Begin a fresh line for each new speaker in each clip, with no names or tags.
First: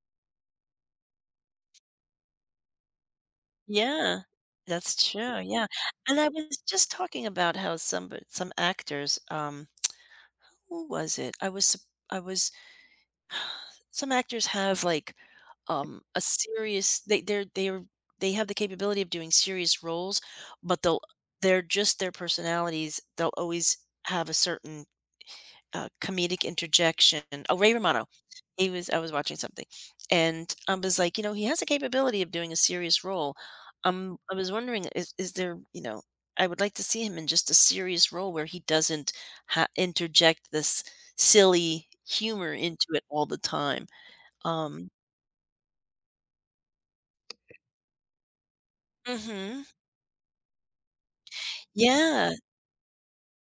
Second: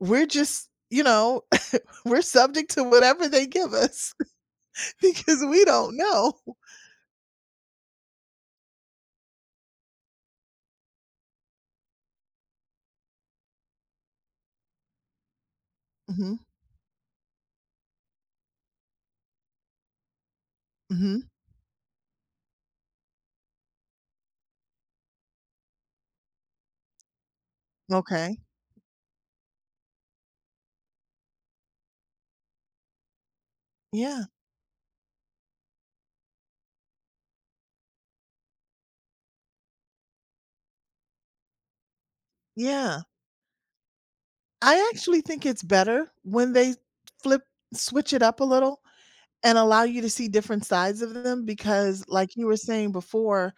We're just you know, we're subject to whatever they give us
Yeah, that's true,
because we
yeah,
don't
and I
know.
was just talking about how somebo some actors, um, who was it? I was su I was, some actors have, like, um, a
Mhm.
serious they they're they're they have the capability of doing serious roles, but, they'll
Mhm.
they're just their personalities, they'll always have a certain, uh, comedic interjection. Oh, Ray Romano,
Okay.
he was I was watching something, and I was, like, "You know, he has the capability of doing a serious role." Um,
Yeah.
I was wondering, is is there you know, I would like to see him in just a serious role where he doesn't ha interject this silly humor into
Yeah.
it all the time,
I
um
actually think it's better when they t flip
Eh
switch it up a little and
Mhm.
allow you to see different sides of them, because, like,
Yeah.
you were saying before,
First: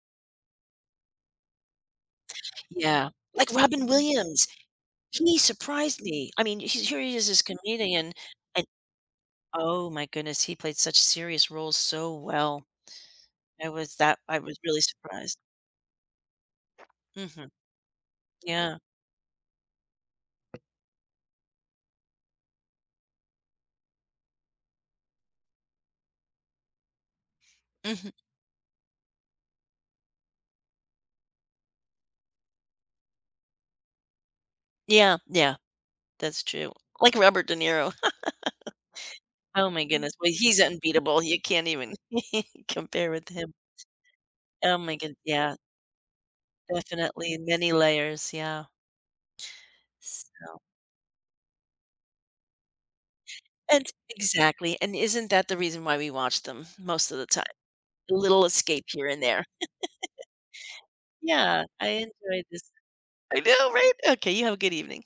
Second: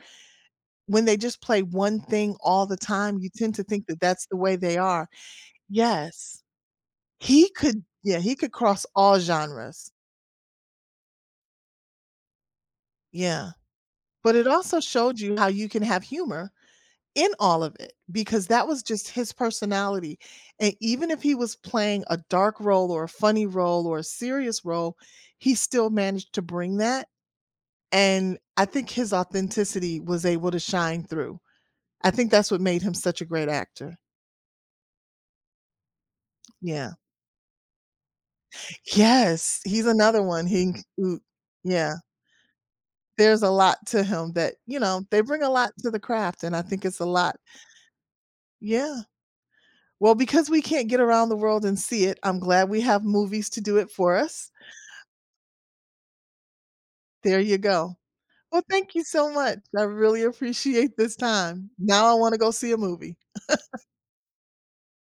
when they just play one thing all the
Yeah,
time, you
like
tend to
Robin
think that that's the
Williams,
way they are.
he surprised me.
Yes,
I mean, he's here he is this
he could
comedian
yeah, he could
and
cross all
Oh
genres.
my goodness, he played such serious roles so well.
Yeah,
I was that
but
I
it
was really
also showed
surprised.
you how you can have humor in
Mhm.
all of it because that
Yeah.
was just his personality, and even if he was playing a dark role, or a funny role, or a serious role, he still managed to bring that,
Mhm.
and I think his authenticity was able to shine through. I think that's what made him such a great actor.
Yeah, yeah, that's true,
Yeah.
like, Robert De Niro.
Yes,
Oh my
he's
goodness,
another
well,
one,
he's
he c ooh,
unbeatable, you can't even
yeah.
compare with
There's a
him.
lot to him that
Oh
you
my
know,
goodne
they bring a
yeah.
lot to the craft, and I think it's a
Definitely
lot.
many layers, yeah.
Yeah. Well, because
So
we can't get around the world and see it, I'm glad we have movies to do
And
it for us.
exactly, and isn't that the reason why we watch them, most of the
There
time?
you go.
A little
Well,
escape
thank you
here and
so
there.
much. I really appreciate this
Yeah,
time.
I
Now I wanna
enjoyed
go
this.
see a movie.
I know, right? Okay, you have a good evening.